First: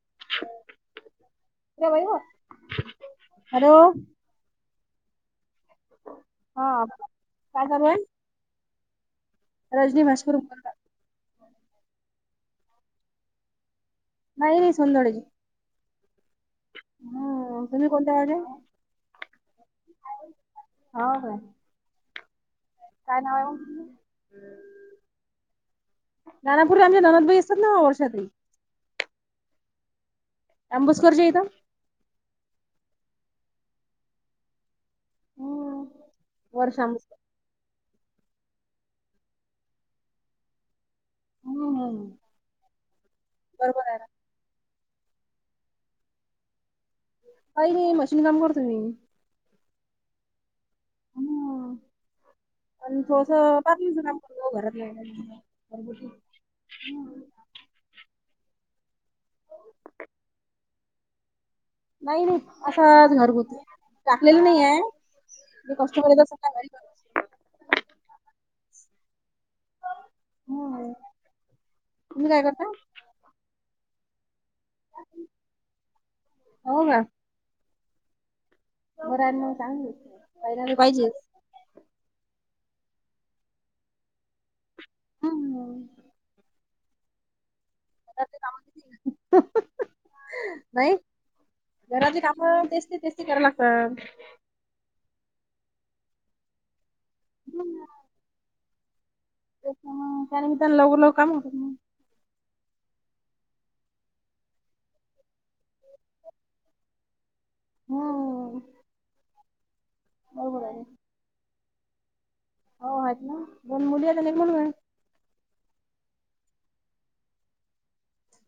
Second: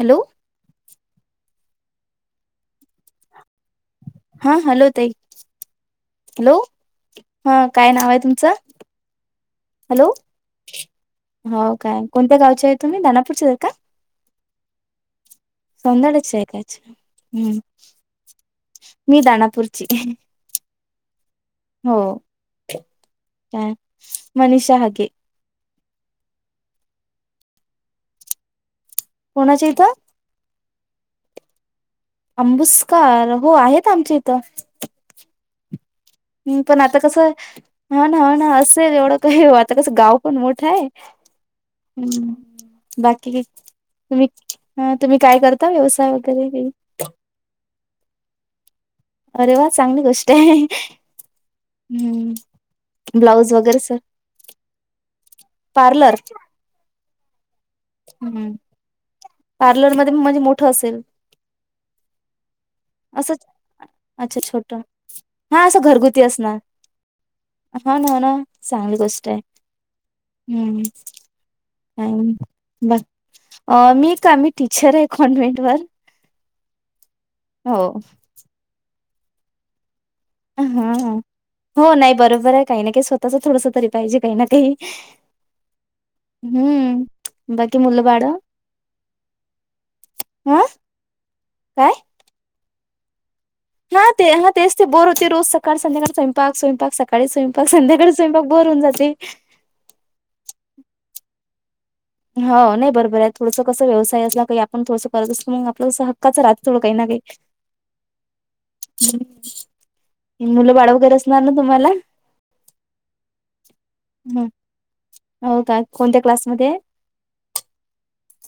Hello. ह भा hello. हा हॅलो. ते हॅलो हा हा काय नाव आहे तुमचं? रजनी हॅलो मशकरूर [inaudible] हो काय कोणत्या गावच्या आहे तुम्ही? दानापूरचे का. नाही सुंदडज. सुंदडज चे. हम्म तुम्ही कोणत्या वाडे हो मी दानापूरची. काय हो नाव आहे मग? काय तुमचं? मनीषा हाके. नानापूरला आमच्या नणंद बाई असतात ना वर्षा ताई. कोणाच्या हीत? अंबुस्करच्या हीत. अंबुसकार हो आहेत आमच्या इथं. हम्म, हम् पण वर्षा आता आंबुसकर कसं न्हव न्हव असेल एवढं काही आता कसं गाव पण मोठं हाय हम्म हम्म. हम् बाकी बरोबर आहे ना तुम्ही ह तुम्ही काय करता व्यवसाय वगैरे? काई नाही मशीन काम करतो मी. अरे वा चांगली गोष्ट हाय. हम्म. आणि थोडस पार्लरच काम करतो घरातल्या घरात पार्लर [unintelligible] [inaudible] हम्म पार्लरमध्ये म म्हणजे मोठ असेल? नाही नाही. असंच घरगुती अच्छा टाकलेलं नाही छोट आय कष्टमर येतात अस घरी हा न न चांगली गोष्ट आय. हम्, असते. तुम्ही काय करता? ब अ मी का मी टीचर आय कॉन्व्हेंट वर. हो का. हो. बर आय म चांगली आहे. हां महिलांना हां पाहिजेच. हो नाही बरोबर आहे काही ना काही स्वतःच थोडस तरी पाहिजे काही ना काही. हम्म हम्म बाकी मूल बाळ? घरातली कामं किती हा नाही काय घरातले काम तेस्ते तेस्ती करा लाग हा ते हा तेस्ते बोर होते रोज सकाळ संध्याकाळ स्वयंपाक स्वयंपाक स सकाळी स्वयंपाक संध्याकाळी स्वयंपाक बोर हुन जाते. त्याच्यामुळ काय नाही तेणला उल काम ह नाही बरोबर आहे थोडसं कसं व्यवसाय असला काही आपण थोडसं करत असतो मग आपलं हक्काचं राहतो काही ना काही. हम्म बरोबर मुलं आहे. बाळ वगैरे असणार ना तुम्हाला? हो आहेत ना दोन मुली आणि एक मुलगा आय. हो का कोणत्या क्लासमध्ये आये?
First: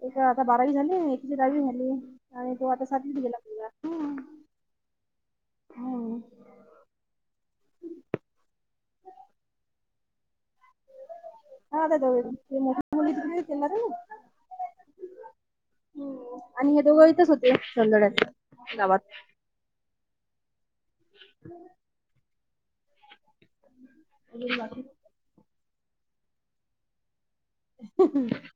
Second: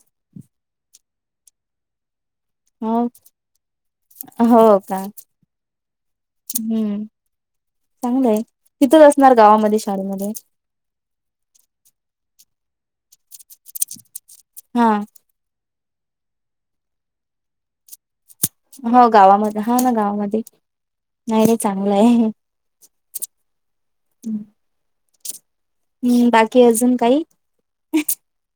एक आता बारावी झाली. एकची दहावी झाली. आणि तो आता हो सातवीत गेला मुलगा. हम्म हो का. हम्म हम्म चांगलंय तिथच असणार गावामध्ये? शाळेमध्ये. हां आता [unintelligible] मुली [unintelligible] हा हम्म आणि हे दोघ इथच होते समजड्यात. हो गावामध्ये हा ना गावामध्ये नाही नाही चांगलं आहे. अ बाकी. हम्म बाकी अजून काही? [inaudible]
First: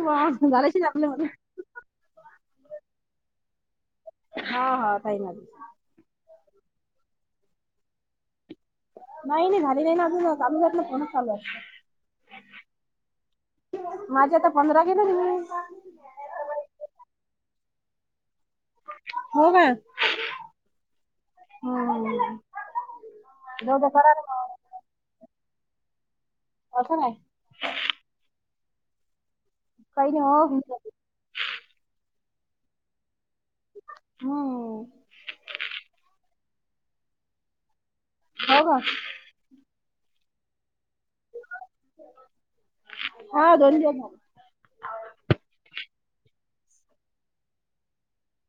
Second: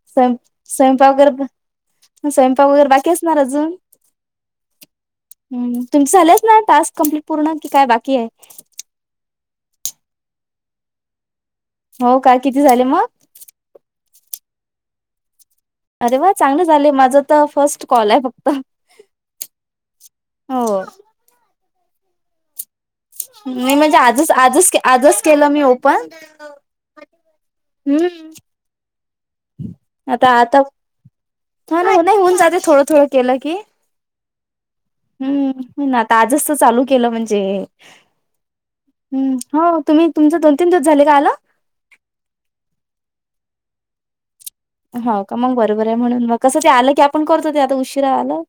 बा स्वयं झाल्याशीच आपल्या स्वयंपाक मध्ये वगैरे स्वयंपाक वगैरे बाकी असणार अजून? हा हा काही नाही हम्म तुमच झालंच ना टास्क कंप्लीट पूर्ण कि काय बाकी आय? नाही झाली नाई ना अजून कालिजातन फोनच चालू आय. हो काय किती झाले म? माझे आता पंधरा केेलं ना मी. अरे वा चांगलं झाले माझं तर फस्ट कॉल आहे फक्त. हो हो. हां. नाही म्हणजे आजच आजच आजच केलं मी ओपन मग असं नाही हम्म! [inaudible] काही नाही आता हो आता ह ना नाही होऊन जाते थोडं थोडं केलं की हो हम्म ना आता आजच तर चालू केलं म्हणजे हो का हम् हो. तुम्ही तुमच दोन तीन दिवस झाले का आला. हा दो. हो का मग बरोबर आहे म्हणून म कसं ते आलं की आपण करतो ते आता उशिरा आलं.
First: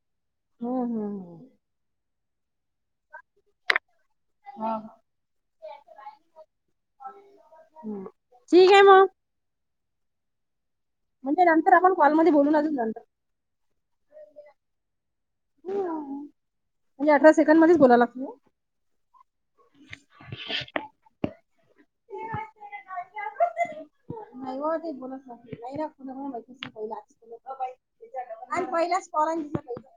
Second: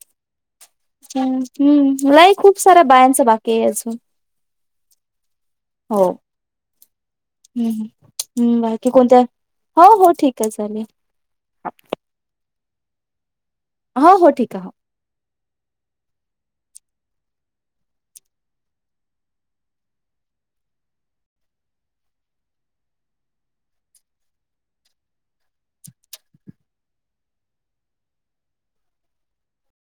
हम्म हम् हम्म हम्म मलाही खूप साऱ्या बायांच बाकी आहेजून. हा. हम् हम् बाकी मग कोणत्या हो हो ठीक आहे चाले. म्हणजे नंतर आपण कॉलमध्येध्ये बोलून आलू नंतर. हो हो ठीक आहे हो. म्हणजे अठरा सेकंड मध्येच बोलाला लाग. [inaudible] [inaudible] नाही वा ते बोलास नाही फु भतीस भहिला तला बाई. पहिल्याच [unintelligible]